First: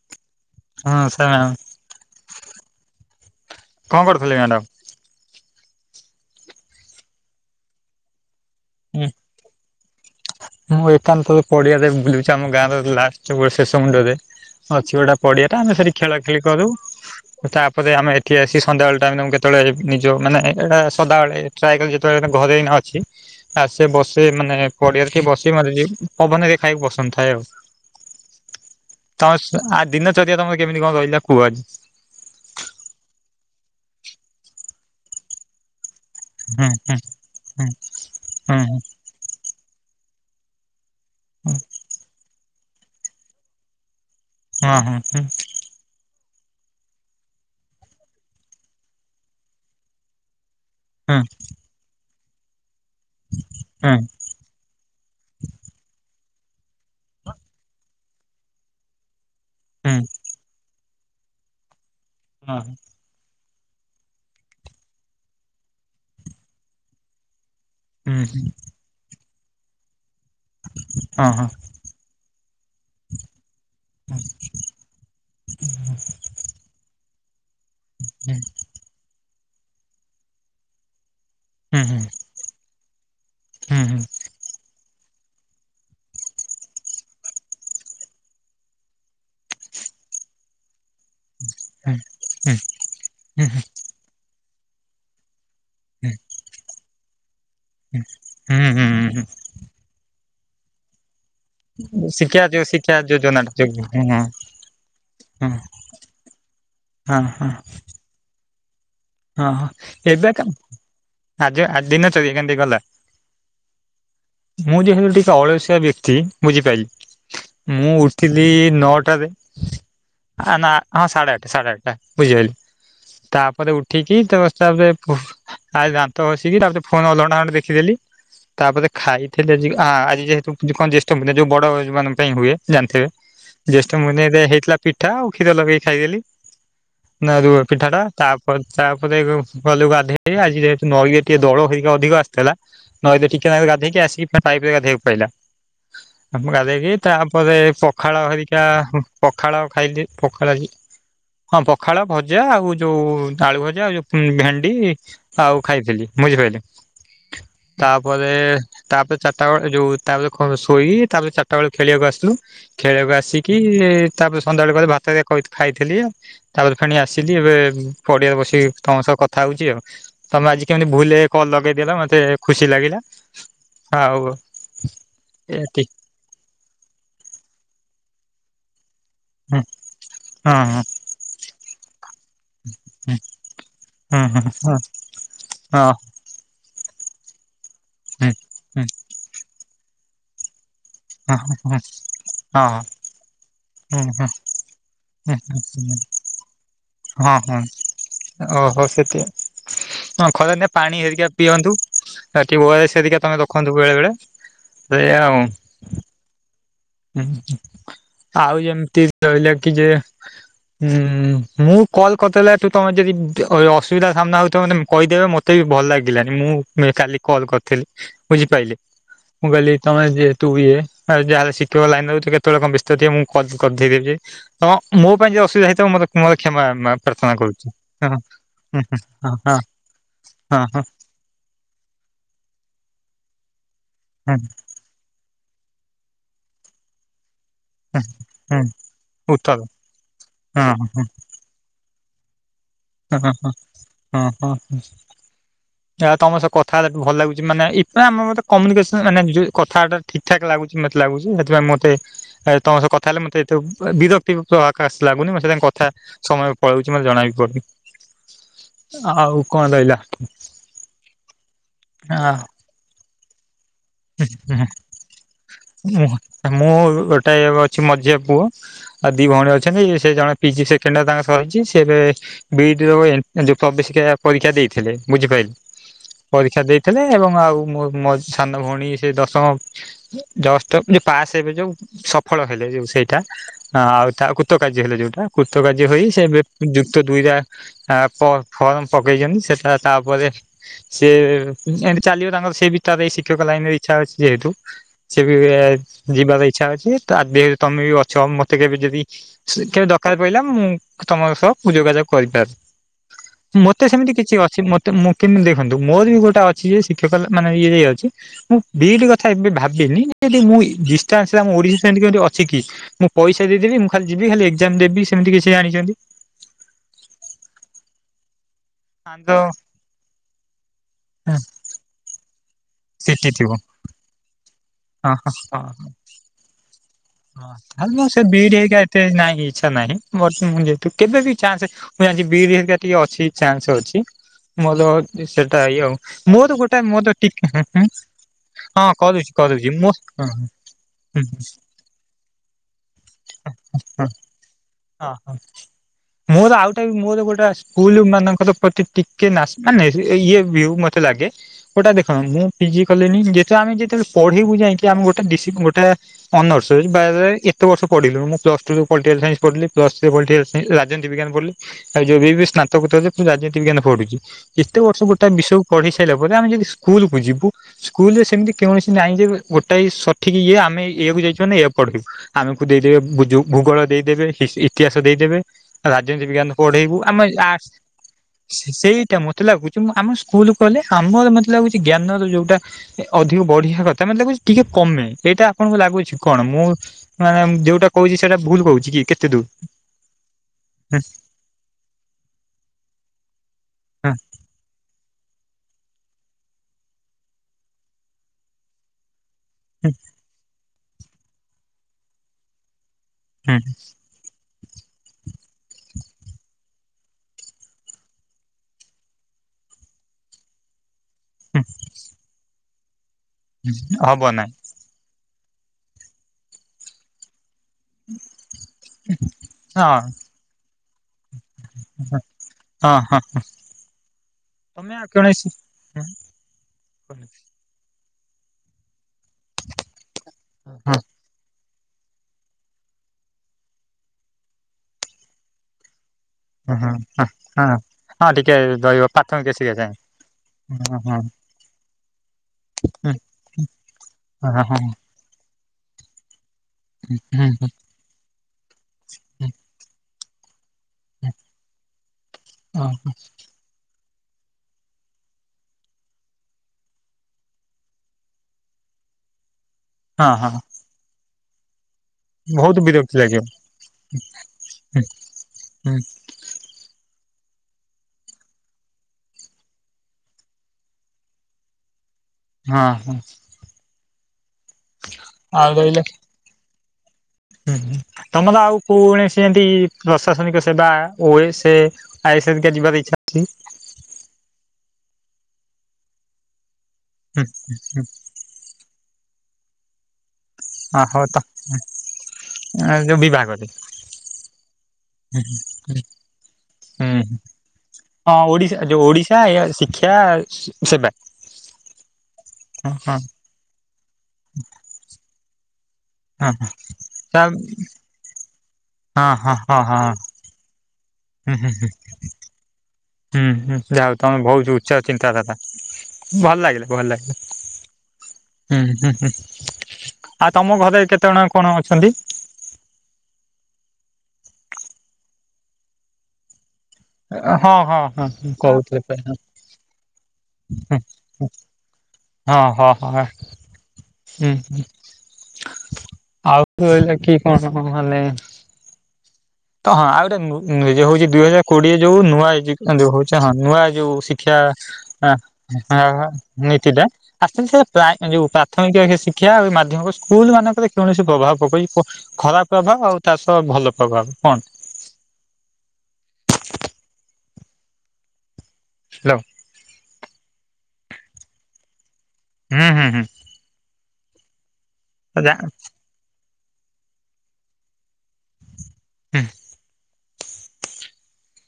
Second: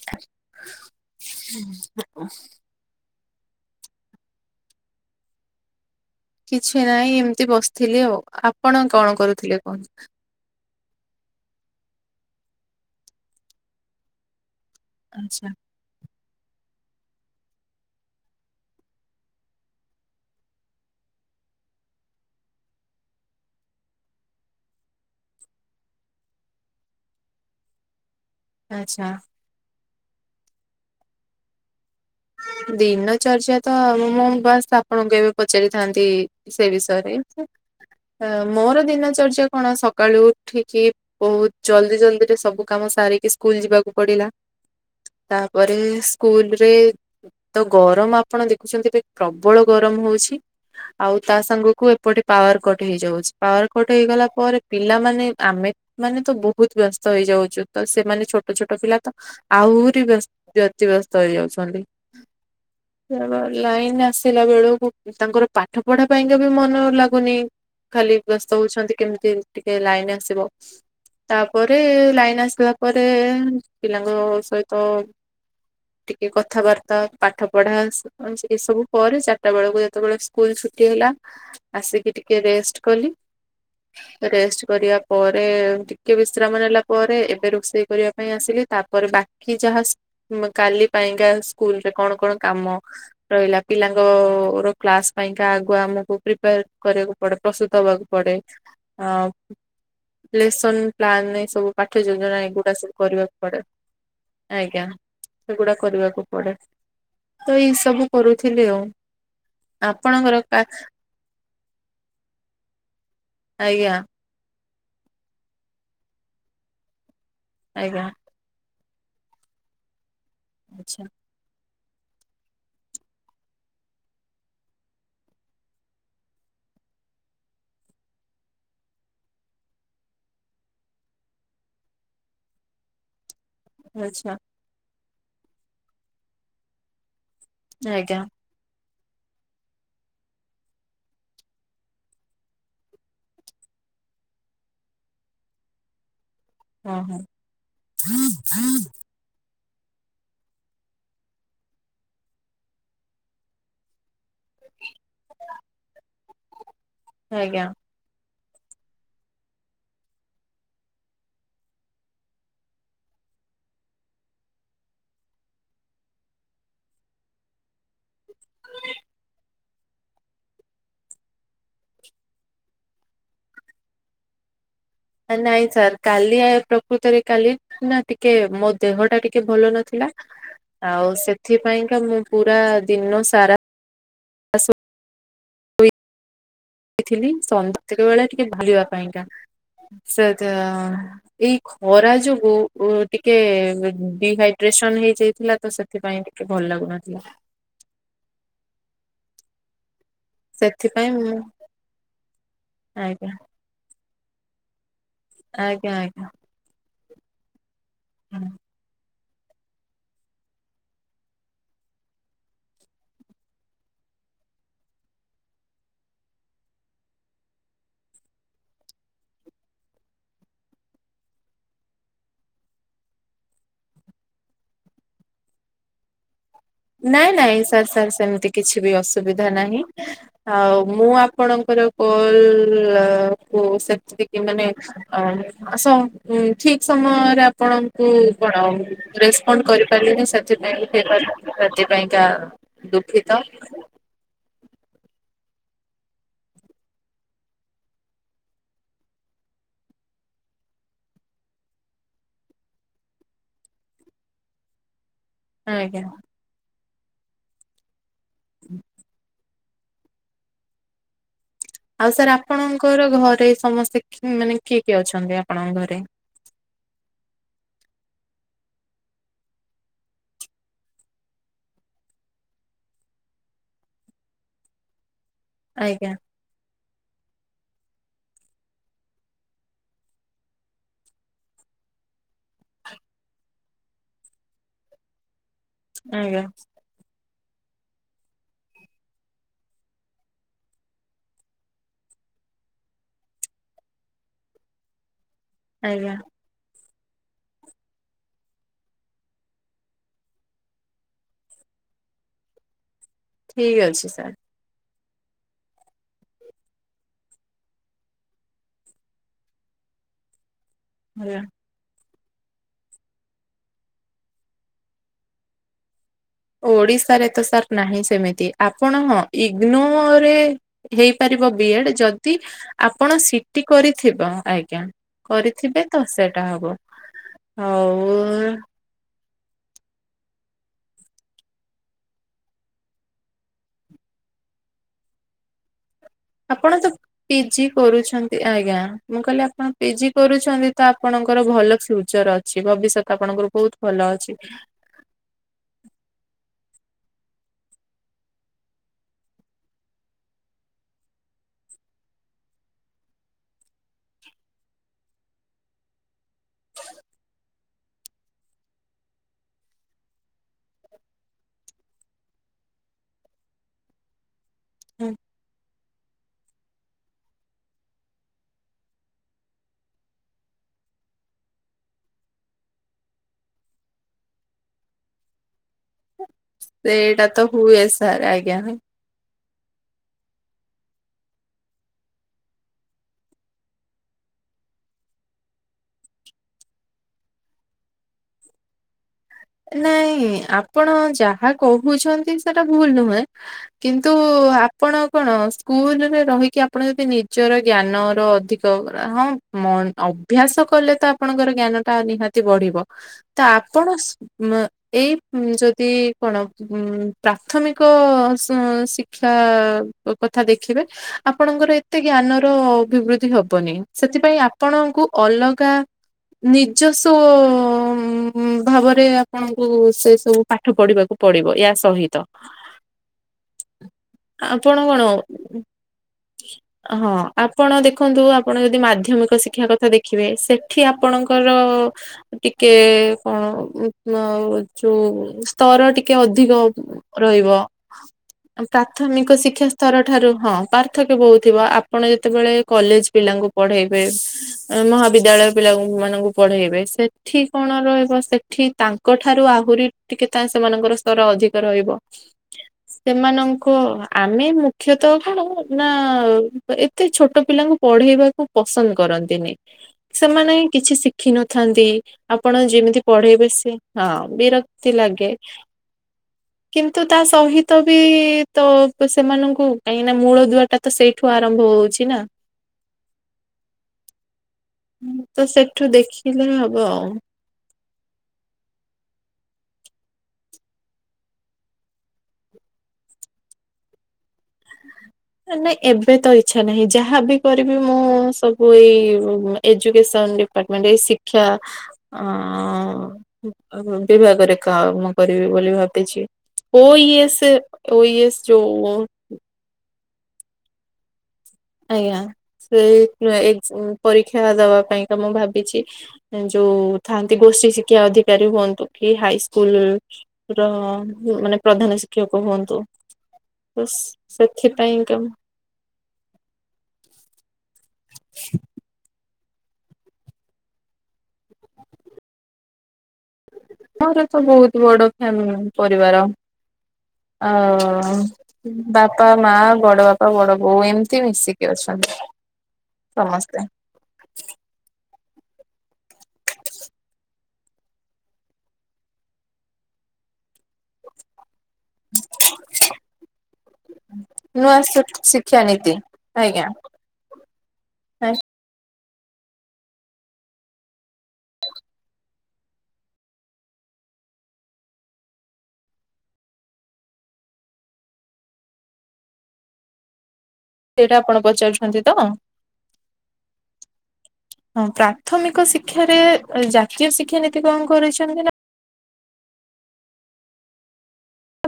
ହଁ। କଣ ଥିଲେ ମ୍ୟାଡ଼ାମ? କିଛି ନାହିଁ ଏମିତି ବସିଥିଲି ଆଉ ଆପଣ କଣ କରୁଥିଲେ କୁହନ୍ତୁ? ମୁଁ ଏକାନ୍ତ ପଡିଆରେ ବୁଲୁଛି ଆମ ଗାଁ ର ଲାଷ୍ଟ ଗୋ ଶେଷ ମୁଣ୍ଡରେ। ଅଛି ଗୋଟା ଆଚ୍ଛା ପଡିଆଟା ଆମେ ସେଠି ଖେଳା ଖେଳି କରିଦେବୁ ତାପରେ ଆମେ ଏଠି ଆସି ସନ୍ଧ୍ୟାବେଳେ ଟା ଆମେ ତା କେତେବେଳେ ନିଜ ମାନେ ଏଇଟା ସଦାବେଳେ ଟ୍ରଲ ଯେତେବେଳେ ଘରେ ଅଛି ଆସ ବସେ ମାନେ ପଡିଆ ସେ ବସେଇ ମାର ପବନରେ ଖାଇବାକୁ ପସନ୍ଦ ଥାଏ ଆଉ ଆଚ୍ଛା। ତମ ଆ ଦିନ ଚର୍ଯ୍ୟା ତମର କେମିତି କଣ ରହିଲା କୁହ। ଦିନ ଚର୍ଯା ତ ମୋ ମୋ ବାସ ଆପଣଙ୍କୁ ଏବେ ପଚାରିଥାନ୍ତି। ସେ ହୁଁ ହୁଁ ବିଷୟରେ ହୁଁ ମୋର ଦିନଚର୍ଯ୍ୟା କଣ ସକାଳୁ ଉଠିକି ବହୁତ ଜଲ୍ଦି ଜଲଦି ରେ ସବୁ କାମ ସାରିକି ସ୍କୁଲ ଯିବାକୁ ପଡିଲା। ହୁଁ ହୁଁ ହଁ ହଁ ତାପରେ ସ୍କୁଲ ରେ ତ ଗରମ ଆପଣ ଦେଖୁଛନ୍ତି ଏବେ ପ୍ରବଳ ଗରମ ହଉଛି। ହୁଁ ଆଉ ତା ସାଙ୍ଗ କୁ ଏପଟେ ପାୱାର କଟ ହେଇଯାଉଛି ପାୱାର କଟ ହୁଁ ହେଇଗଲା ପରେ ପିଲାମାନେ ଆମେ ମାନେ ତ ବହୁତ ବ୍ୟସ୍ତ ହେଇଯାଉଛୁ ତ ସେମାନେ ଛୋଟ ଛୋଟ ପିଲା ତ ହୁଁ ଆହୁରି ହୁଁ। ବ୍ୟସ୍ତ ବ୍ୟତିବ୍ୟସ୍ତ ହେଇଯାଉଛନ୍ତି ହଁ ଲାଇନ ଆସିଲା ବେଳକୁ ତାଙ୍କର ପାଠ ପଢା ପାଇଁକା ବି ମନ ଲାଗୁନି ଖାଲି ହଁ ବ୍ୟସ୍ତ ହଉଛନ୍ତି କେମିତି ଟିକେ ଲାଇନ ଆସିବ ହଁ ହଁ ତାପରେ ରେ ଲାଇନ ଆସିଲା ପରେ ପିଲାଙ୍କ ସହିତ ଟିକେ କଥାବାର୍ତ୍ତା ତ ପାଠ ପଢା ଏସବୁ ପରେ ଚାରିଟା ବେଳକୁ ଯେତେବେଳେ ସ୍କୁଲ ଛୁଟି ହେଲା ହୁଁ ହୁଁ ଆସିକି ହୁଁ ଟିକେ ରେଷ୍ଟ କଲି ହୁଁ ରେଷ୍ଟ କରିବା ପରେ ଟିକେ ବିଶ୍ରାମ ନେଲା ପରେ ଏବେ ରୋଷେଇ କରିବା ପାଇଁ ଆସିଲି ତାପରେ ବା କି ଯାହା ମ କାଲି ପାଏଙ୍ଗା ସ୍କୁଲରେ ହୁଁ କଣ କଣ ହୁଁ। କାମ ହୁଁ ରହିଲା ପିଲାଙ୍କ କ୍ଲାସ ପାଇଁକା ଆଗୁଆ ହୁଁ ଆମକୁ ପ୍ରିପେୟାର କରିବାକୁ ପଡେ ପ୍ରସ୍ତୁତ ହବାକୁ ପଡେ ହୁଁ ହୁଁ ଅ ହୁଁ ଲେସନ୍ ପ୍ଲାନ୍ ସବୁ ପାଠ୍ୟ ହୁଁ ଯୋଜନା ଶିକ୍ଷା ଯୋଉ ଏଗୁଡା ସବୁ ଶିକ୍ଷା କରିବାକୁ ଯୋଜନାଟା ପଡେ ଯୋଉ ହଁ ହଁ ଆଜ୍ଞା ସେଗୁଡା କରିବାକୁ ହଁ ତ ଏଇ ସବୁ କରୁଥିଲି ଆଉ ହଁ ହଁ ଏବେ ଆପଣଙ୍କର କା ଆଜି ଆଜି ଦିନ ଚରି କେମୀତି ଗଲା ଆଜ୍ଞା ମୁଁ ଯେହେତୁ ଟିକେ ଅଳଶୁଆ ବ୍ୟକ୍ତି ବୁଝିପାଇଲୁ ମୁଁ ଆଜ୍ଞା ଉଠିଲି ନଅଟାରେ ଆ ନା ହଁ ଆଚ୍ଛା ସାଢ଼େ ଆଠା ସାଢ଼େ ଆଠଟା ବୁଝିଗଲି ତାପରେ ଉଠ ଠିକି ତା ତାପରେ ତାପରେ ଦାନ୍ତ ଘସିକି ତାପରେ ଫୋନ ଅଧଘଣ୍ଟା କେତେ ଦେଖିଦେଲି ତାପରେ ଖାଇଥିଲେ ଆ ଆଜି ଯେହେତୁ କଣ ଜ୍ୟେଷ୍ଠି ଯୋଉ ବଡ ମାନ ପାଇଁ ହୁଏ ଜାଣିଥିବେ [inaudible] ଜ୍ୟେଷ୍ଠ ମନ ଆଚ୍ଛା ହେଇଥିଲା ପିଠା କ୍ଷୀର ଲଗେଇକି ଖାଇଦେଲି ନା ରୁ ପିଠା ଟା ଆଜ୍ଞା ତା ତାପରେ ଗ ଗଲୁ ଗାଧେଇ ଆଜି ଯେହେତୁ ନଈ ରେଟିକେ ଦଳ ହେଇକି ଅଧିକ ଆସିଥିଲା ନଇରେ ଟିକେ ନାରୁ ଗଧୋଇକି ଆସିକି ଫେ ପାଇପ ରେ ଗାଧେଇବାକୁ ପଇଲା ଆମ ହଁ ଗାଧେଇକି ହଁ ତାପରେ ପଖାଳ ହେରିକା ହୁ ପଖାଳ ଖାଇଲି ପଖାଳ ହଁ ପଖାଳ ଭଜା ଆଉ ଯୋଉ ଆଳୁ ଭଜା ଆଉ ଯୋଉ ଭେଣ୍ଡି ଆଉ ଖାଇଥିଲି ବୁଝିପାଇଲେ ଆଜ୍ଞା ତାପରେ ତାପରେ ଚାରିଟା ବେଳ ଯୋଉ ତାପ ଖ ଶୋଇ ତାପରେ ଚାରିଟା ବେଳ ଖେଳିବାକୁ ଆସିଲୁ ଖେଳକୁ ଆସିକି ତାପରେ ସନ୍ଧ୍ୟାବେଳେ କ ଭାତ ହରି କା କଇ ଖାଇଥିଲି ତାପରେ ଫେଣି ଆସିଲି ଏବେ ପଡିଆରେ ବସିକି ତମ ସହ କଥା ହଉଛି ଆଉ ତମେ ଆଜି କେମିତି ଭୁଲରେ କଲ ଲଗେଇଦେଲ ମତେ ଖୁସି ଲାଗିଲା ଆଉ ନାଇଁ ଏତିକି। ସାର୍ କାଲି ଆ ପ୍ରକୃତରେ କାଲି ନା ଟିକେ ମୋ ଦେହ ଟା ଟିକେ ଟିକେ ହୁଁ ଭଲ ନଥିଲା ହଁ ହଁ ଆଉ ସେଥିପାଇଁକା ମୁଁ ପୁରା ହୁଁ ଦିନ ସାରା ହୁଁ ହୁଁ ହଁ ହଁ ଥିଲି ସନ୍ଧ୍ୟା ବେଳେ ହଁ ହୁଁ। ଟିକେ ହୁଁ ଭୁଲିବା ପାଇଁକା ସେ [unintelligible] ହଁ ଏଇ ଖରା ଯୋଗୁ ହଁ ଟିକେ ହଁ ହୁଁ ହୁଁ। ଡିହାଇଡ୍ରେସନ ହେଇଯାଇଥିଲା ତ ସେ ହୁଁ ସେଥିପାଇଁ ଟିକେ ଭଲ ଲାଗୁନଥିଲା ହଁ ହଁ ଓହୋ ସେତି ହ ଖରା ନି ପାଣି ସେଥିପାଇଁ ହେରିକା ମୁଁ ପିଅନ୍ତୁ ବାକି ଓ ଆର ଏସ ହେରୀକା ଆଜ୍ଞା ତମେ ର ରଖନ୍ତୁ ବେଳେ ବେଳେ ସେ ଆଉ ଆଜ୍ଞା ଆଜ୍ଞା ହୁଁ ଆଉ ଯେମିତି ରହିଲା କି ଯେ ହୁଁ ମୁଁ କଲ୍ କରିଦେଲେ ଏଠୁ ତମେ ଯଦି ଅ ଅସୁବିଧା ସାମ୍ନା ହଉଥବ ମାନେ କହିଦେବେ ମତେ ମତେ ବି ଭଲ ଲାଗିଲାନି ମୁଁ କାଲି କଲ କରିଥିଲି ବୁଝିପାରିଲେ? ମୁଁ ଗଲି ତମେ ଯେ ତୁ ବିଇଏ ଯ କେବଳ ଲାଇନ ରଉିବ କେତେବେଳେ କା ବ୍ୟସ୍ତ ଥିବ ମୁଁ କରି ଦେଇେବ ଯେ ହଁ ମୋ ପାଇଁ ଯେ ଅସୁବିାଇ ମତେୋ କ୍ଷମା ନାଇଁ ପ୍ରାର୍ଥନା ନାଇଁ କରୁଛି। ସାର୍ ସାର୍ ହଁ ସେମିତି ହୁଁ କିଛି ବି ହୁଁ ଅସୁବିଧା ନାହିଁ ହଁ ଆଉ ହଁ ମୁଁ ଆପଣ ଆପଣଙ୍କର କଲ କୁ ହଁ ସେତିତିକି ମାନେ ଅ ଠିକ ସମୟରେ ହଁ ଆପଣଙ୍କୁ ହଁ କଣ ଉତ୍ତର ରେସପଣ୍ଡ କରିପାରିଲେିନି ହଁ ହଁ ସେଥିପାଇଁପାରି ସେଥିପାଇଁକା ହ ହଁ ହଁ ହଁ ହଁ ହଁ। ଆ ତମ ସହ କଥା ହେଲେ ଭଲ ଲାଗୁଚି ମାନେ ଇପା ଆମ କମ୍ୟୁନିକେସନ ମାନେ ଯୋଉ କଥାଟା ଠିକ ଠାକ୍ ଲାଗୁଛି ମତେଲାଗୁଛି ସେଥିପାଇଁ ମତେ ଆ ତମ ସହ କଥା ହେଲେ ମତେ ଏତେ ବିରକ୍ତି ପ୍ରଭଖାସ ଲାଗୁନି। ମ ତାଙ୍କ କଥା ଆଜ୍ଞା ସମୟ ପଲାଉଚି ମୋତେ ଜଣାବି ପଡୁନି [unintelligible] ଆଉ କଣ ରହିଲା। ଆଉ ସାର୍ ଆପଣଙ୍କର ଘରେ ସମସ୍ତେ ମାନେ ହ କିଏ କିଏ ଅଛନ୍ତି ଆପଣଙ୍କ ଘରେ? ହୁଁ ମୁ ମୁଁ ଗୋଟେ ଅଛି ମଝିଆ ପୁଅ ଆଉ ଦି ଭଉଣୀ ଅଛନ୍ତି ସେ ଜଣେ ପିଜି ସେକେଣ୍ଡରେ ତାଙ୍କର ସରିଛି ସେବେ ବି ଇ ଡି ର ପ୍ରବେସିକା ପରୀକ୍ଷା ଦେଇଥିଲେ ବୁଝିପାରିଲେ। ଆଜ୍ଞା। ପରୀକ୍ଷା ଦେଇଥିଲେ ଏବଂ ଆଉ ମୋ ମୋ ସାନ ଭଉଣୀ ସେ ଦଶମ ଦଶ ପାସ୍ ହେବେ ଯୋଉ ସଫଳ ହେଲେ ଯୋଉ ସେଇଟା। ହଁ ଆଉ ତା କୃତ କାର୍ଯ୍ୟ ହେଲେ ଯୋଉଟା କୃତ କାର୍ଯ୍ୟ ହେଇ ସେ ଆଜ୍ଞା ଯୁକ୍ତ ଦୁଇଟା ଫର୍ମ ପକାଇଛନ୍ତି ସେଟା ତାପରେ ସେ ଏମିତି ଚାଲିବ ତାଙ୍କର ସେ ବି ତା ଦେଇିଖ ଶିକ୍ଷକ ଲାଇନ ର ଇଚ୍ଛା ଅଛି ଯେହେତୁ ସେ ବି ଆଜ୍ଞା ଯିବାର ଇଛା ଅଛି ତ ତମେ ବି ଅଛ ମତେ କେବେ ଯଦି କେବେ ଦରକାର ପଡ଼ିଲା ମୁଁ ତମର ସହ ଯୋଗାଯୋଗ କରିପାରୁି ଠିକ ମତେ ଅଛି ସେମିତି ସାର୍ କିଛି ଅଛି ମତେ ତ ମୁଁ କେମିତି ଦେଖନ୍ତୁ ମୋର ବି ଗୋଟେ ଅଛି ଯେ ଶିକ୍ଷକ ମାନେ ଇଏ ଯାଇ ଅଛି। ମୁଁ ଦ କଥା ଏବେ ଭାବିନି ଆଜ୍ଞା। ମୁଡିାସ ଓଡିଶାମତିତି ଅଛି କି? ମୁଁ ପଇସା ଦେଇଦବିଁ ଖାଲି ଯିବି ଖାଲି ଏକ୍ଜାମ ଦେବି ସେମିତି କିଛି ଜାଣିଛନ୍ତି? ଓଡିଶାରେ ତ ସାର୍ ନାହିଁ ସେମିତି ଆପଣ ହଁ ଆନ୍ଦ ଇଗନୋରରେ ହେଇପାରିବ ବି ଏଡ୍ ଯଦି ଆପଣ ସିଟି କରିଥିବ ଆଜ୍ଞା। ହଁ ହଁ କରିଥିବେ ତ ସେଟା ହବ। ହଁହେଲେ ଆଉ ସେ ବିଡ ହେଇ ଏତେହିଁ ଇ୍ଛା ନାହିଁ ବତ୍ ଯେହେତୁ କେବେ ବି ଚାନ୍ସ ମୁଁ ଜାଣିଛି ବି ଟିକେ ଅଛି ଚାନ୍ସ ଅଛି ମୋର ସେଟା ଏଇ ଆଉ ମୋ ତ ଆପଣ ଗୋଟା ମୋ ତ ଟିକେ ହଁ ପିଜି କରୁଛନ୍ତି ଆଜ୍ଞା ମୁଁ କରିଦଉଛି କହିଲି ଆପଣ କହିଦଉଛି ମୋ ପିଜି ହଁ କରୁଛନ୍ତି ତ ଆପଣଙ୍କର ଭଲ ଫୁଜର ଅଛି ଭବିଷ୍ୟତ ଆପଣଙ୍କର ବହୁତ ଭଲ ଅଛି। ହଁ ହଁ। ମୋର ଆଉଟା ବି ମୋର ଗୋଟେ ସ୍କୁଲ ମାନଙ୍କର ପ୍ରତି ଟିକେ ନା ମାନେ ଇଏ ଭ ମ କେତେ ଲାଗେ। ଗୋଟା ଦେଖ ମୁଁ ଫିଜିକାଲି ଯେହେ ଆେ ଯେତେବେଳେ ପଢିବକୁୁ ଯାଇକି ଆମେ ଗୋଟେ ଗୋଟେ ଅନର୍। ାରାରେ ଏତ ବର୍ଷଢିଲୁଁ୍ସ୍ ଟୁ ପଲିଟିକଲାଇନ୍ ପ଼ିଲି ପ୍ସ୍ ଥ ପଲିିକାଲ ରାଜନତି ବିଜ୍ଞାନ ପଢିଲି। ଆଉ ଯବେ ବି ସ୍ନାତକତ ରାଜନୀତି ବିଜ୍ଞାନ ପଢୁଛି ଏତେ ବର୍ଷ ଗୋଟ ବିଷୟକୁ ପଢେଇ ସାରିଲ ଆମେ ଯଦି ସ୍କୁଲକୁୁ ଯିବୁ ସ୍କୁଲ ରେ ସେମିତି କୌଣସି ନାହିଁ ଯେ ଗୋଟାଏ ସଠିକ ଇଏ ଆମେ ଇଏକୁ ଯାଇଛୁ ପଢିବୁ ଆମକୁ ଦେଇଦେବେ ଭୂଗୋଳ ଦେଇଦେବେ ଇତିହାସ ଦେଇଦେବେ ରାଜନୀତି ବିଜ୍ଞାନ ପଢେଇବୁ। ସେଇଟା ଆମର ଏଇ ତ ଆର୍ଟସ ହୁଏ ସାର୍ ଆଜ୍ଞା। ସେ ସେଇଟା ମ। ତେ ଲାଗୁଚି ମୁଁ ଆମ ସ୍କୁଲ ଖୋଲିଲେ ଆମର ମତେ ଲାଗୁଚି ସମୟ ଜ୍ଞାନର ଯୋଉଟା ଏ ଅଧିକ ବଢିଆ କଥା। ମତେ ଲାଗୁଚି ଟିକେ କମେ। ଏଇଟା ଆପଣଙ୍କୁ ଲାଗୁଛି। କଣ ମୁଁ ମାନେ ଯୋଉଟା କହୁଚି ସେଟା ଭୁଲ କହୁଚି କି? କେ ନାଇଁ ଆପଣ ଯାହା କହୁଛନ୍ତି ସେଟା ଭୁଲ୍ ନୁହେଁ। କିନ୍ତୁ ଆପଣ କଣ ସ୍କୁଲୁରେ ରହିକି ଆପଣ ଯଦି ନିଜର ଜ୍ଞାନର ଅଧିକ୍ ତଗରା ହଁ। ମନ୍ ହୁଁ ଅଭ୍ୟାସ କଲେ ତ ଆପଣଙ୍କର ଜ୍ଞାନଟା ନିହାତି ବଢିବ। ତ ହୁଁ ଆପଣ ସ୍ ଉ ଏଇ ଯଦି କଣ? ଉ ପ୍ରାଥମିକ ଶିକ୍ଷା କଥା ଦେଖିବେ। ହୁଁ ଆପଣଙ୍କର ଏତେ ଜ୍ଞାନର ଅଭିବୃଦ୍ଧି ହବନି। ହବ ସେଥିପାଇଁ ନାହିଁ ଆପଣଙ୍କୁ ଅଲଗା ନିଜସ୍ୱ ଭାବରେ ଆପଣଙ୍କୁ ହଁ ସେ ସବୁ ପାଠ ପଢିବାକୁ ପଡିବ। ୟା ସହିତ। ହଁ ହଁ। ଆପଣ ତମେ କଣ? କୌଣସି ହଁ ହଁ। ଆପଣ ଦେଖନ୍ତୁ ଆପଣ ଯଦି ମାଧ୍ୟମିକ ଶିକ୍ଷା କଥା ଦେଖିବେ। ସେଠି ଆପଣଙ୍କର ଟିକେ କଣ ଯୋଉ ସ୍ତର ଟିକେ ଟିକେ ଅଧିକ ହଁ ହଁ ରହିବ। ହଁ ହଁ ଟିକେ ରହିବ ପ୍ରାଥମିକ ଶିକ୍ଷା ଯାଏଁ ସ୍ତର ଠାରୁ ହଁ ହଁ ପାର୍ଥକ୍ୟ ହଁ ବହୁ ଥିବ। ଆପଣ ଯେତେବେଳେ କଲେଜ ପିଲାଙ୍କୁ ପଢେଇବେ। ହଁ ହଁ ମହାବିଦ୍ୟାଳୟ ପିଲା ଉ ମାନଙ୍କୁ ପଢେଇବେ। ସେଠି ହଁ କଣ ରହିବ? ସେଠି ତା କ ଠାରୁ ଆହୁରି ଟିକେ ତା ସେମାନଙ୍କର ସ୍ତର ଅଧିକ ରହିବ। ସେମାନ କଅ ଆମେ ମୁଖ୍ୟତ କଣ ନା ଏତେ ଛୋଟ ପିଲାଙ୍କୁ ପଢେଇବାକୁ ପସନ୍ଦ କରନ୍ତିନି। ହଁ ହଁ ସେମାନେ କିଛି ଶିଖିନଥାନ୍ତି। ଆପଣ ବହୁତ ଯେମିତି ବିରକ୍ତି ଲାଗିବ ପଢେଇବେ। ସେ ହଁ ବିରକ୍ତି ହୁଁ ଲାଗେ। [inaudible] କିନ୍ତୁ ତା ସହିତ ବି ତ ପ୍ ସେମାନଙ୍କୁ କାହିଁକି ନା ମୂଳ ଦୁଆ ଟା ତ ସେଇଠୁ ଆରମ୍ଭ ହଉଚି ନା। ହଁ ହଁ। ଉଁ ତ ସେଠୁ ଦେଖିଲେ ହବ ଆଉ। ଉଁ ହୁଁ ତମର ଆଉ କୌଣସି ଏମତି ପ୍ରଶାସନିକ ସେବା ହୁଏ। ସେ ଆଇ ସେମତିଆ ଯିବାର ଇଚ୍ଛା ଅଛି। ନାଇଁ ଏବେ ତ ଇଚ୍ଛା ନାହିଁ। ଯାହାବି ହୁଁ କରିବି ମୁଁ ହୁଁ ସ ସବୁ ଏଇ ଏଜୁକେସନ ଡି ପାଟମେଣ୍ଟ ଏଇ ଅ ହଉ ତ ଶିକ୍ଷା ଯୋଉ ବିଭାଗରେ ଅଁ ବିବାଗରେ ଖାମ। ହୁଁ କରିବି ବୋଲି ହୁଁ ଭାବିଛି। ହୁଁ ଓଇଏସ୍ ଓୟେସ୍ ଯୋଉ ୟା ୟାର ଶିକ୍ଷା ସେବା। ଆଜ୍ଞା ହଁ ହଁ ସେଇ ଏକ୍ଜା ପରୀକ୍ଷା ଦବା ପାଇଁକା ମୁଁ ଭାବିଚି। ହଁ ଯୋଉ ଥାଆନ୍ତି ହଁ ଗୋଷୀ ଶିକ୍ଷା ଅଧିକାରୀ ହୁଅନ୍ତୁ। କି ହଁ ହଁ ହାଇସ୍କୁଲ ହଁ ର ହୁଁ ମାନେ ହୁଁ ହୁଁ ପ୍ରଧାନ ଶିକ୍ଷକ ହୁଅନ୍ତୁ। ହୁଁ ହୁଁ ତ ଯାହା ହଉ ତମେ ବହୁତ୍ ଉଚ୍ଚ ସେଥିପାଇଁକା ଚିନ୍ତାଧାରା। ଭଲ ଲାଗିଲା ଭଲ ଲାଗିଲା। ଉୁଁ ହୁଁ ହୁଁ। ଆଉ ତମ ଘରେ କେତେ ଅଣ କଣ ଅଛନ୍ତି? ମୋର ତ ବହୁତ୍ ବଡ ଫ୍ୟାମି ପରିବାର। ହଁ ହଁ ଆଉ ହଁ କହୁଥିଲେ ପ୍ରାୟ ବାପା ମା ବଡ ବା ତ ବଡ ବୋଉ ହଁ ଏମତି ମିଶିକି ଅଛନ୍ତି ସମସ୍ତେ। ଉଁ ହୁଁ ଆଉ ଲେଖିକି କଣ ମାନେ ତ ହଁ ଆଉ ଗୋଟେ ନୁ ହଉଛି ଦୁଇ ହଜାର କୋଡିଏ ଯୋଉ ନୂଆ [unintelligible] ନୂଆ ଯୋଉ ଶିକ୍ଷା ନୂଆ ହ ଶିକ୍ଷାନୀତି ହ ଆଜ୍ଞା ନୀତି ଟା [unintelligible] ପ୍ରାଥମିକ ଶିକ୍ଷା ମାଧ୍ୟମ ସ୍କୁଲ ମାନଙ୍କରେ କୌଣସି ପ୍ରଭାବ ପକେଇ [unintelligible] ଖରାପ ପ୍ରଭାବ ଆଉ ତା ସହ ଭଲ ପ୍ରଭାବ କଣ? ହ୍ୟାଲୋ ସେଇଟା ଆପଣ ପଚାରୁଛନ୍ତି ତ? ହୁଁ ହୁଁ ହୁଁ ହଁ ଯା ପ୍ରାଥମିକ ଶିକ୍ଷାରେ ଏ ଜାତୀୟ ଶିକ୍ଷାନୀତି କଣ କରିଛନ୍ତି ନା। ହୁଁ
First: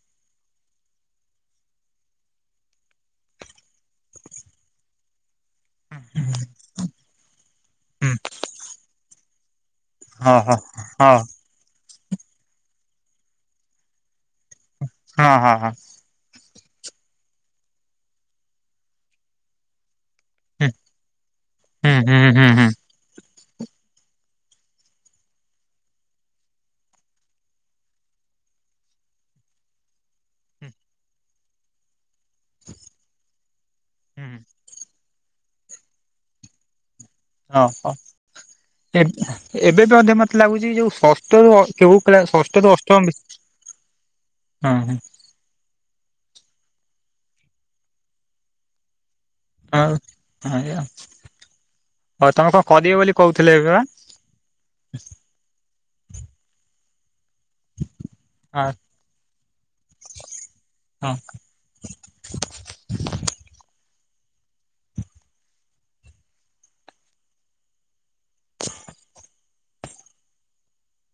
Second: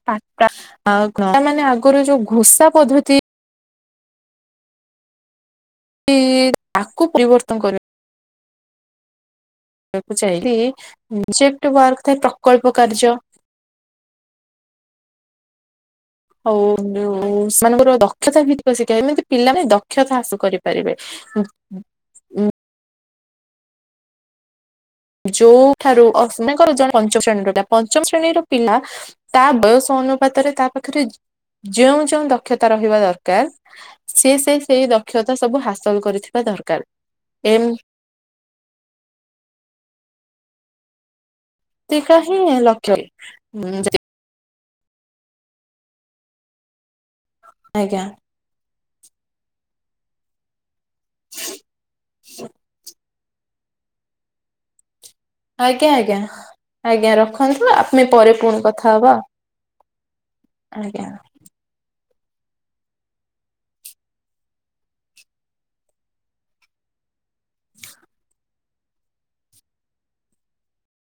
[unintelligible] ତା ମାନେ ଆଗରୁ ଯୋଉ ଘୁସା ପଦ୍ଧତି ଇ ତାକୁ ପ୍ରିୟବର୍ତ୍ତନ କରି ହୁଁ [unintelligible] ହଁ ସିପ୍ଟି ହଁ ୱାର୍କ ଥାଏ ପ୍ରକଳ୍ପ କାର୍ଯ୍ୟ। ହଁ ହଁ ହଁ। ହୋଉ ସେମାନଙ୍କର ଦକ୍ଷତା ଭିତିକ [unintelligible] ଶିଖାଏ ଏମିତି ପିଲା ନାଇଁତ କ୍ଷତା ଆସୁ କରିପାରିବେ। ଉୁଁ ହୁଁ ହୁଁ ହୁଁ ହୁଁ। ଯୋଉଠାରୁ ଅ ସେମାଙ୍କର ଜଣେ ପଞ୍ଚମ ଶ୍ରେଣୀର ଲା ପଞ୍ଚମ ଶ୍ରେଣୀର ପିଲା। ତା ବୟସ ଅନୁପାତରେ ତା ପାଖରେ ଯ ଯେଉଁ ଯେଉଁ ଦକ୍ଷତା ରହିବା ଦରକାର ସିଏ ସେଇ ସେଇ ଦ କ୍ଷତା ସବୁ ହାସଲ କରିଥିବା ଦରକାର। ହଁ ହଁ ଏବେ ବି ମଧ୍ୟ ମୋତେ ଲାଗୁଛି ଯୋଉ ଷଷ୍ଠରୁ ଅ କେଉ ଏମିତିକା କ୍ଲାସ ହିଁ ଷଷ୍ଠ ରୁ ଲକ୍ଷ୍ୟ ଅଷ୍ଟମ ହଁ ଆଜ୍ଞା ହଁ ଆଜ୍ଞା ଆଉ ତମେ କଣ କରିବ ବୋଲି କହୁଥିଲେ ଏବେ ବା ଆଜ୍ଞା ଆଜ୍ଞା ଆଜ୍ଞା ରଖନ୍ତୁ ଆମେ ପରେ ପୁଣି ହଁ। କଥା ହବା ଆଜ୍ଞା ହଁ।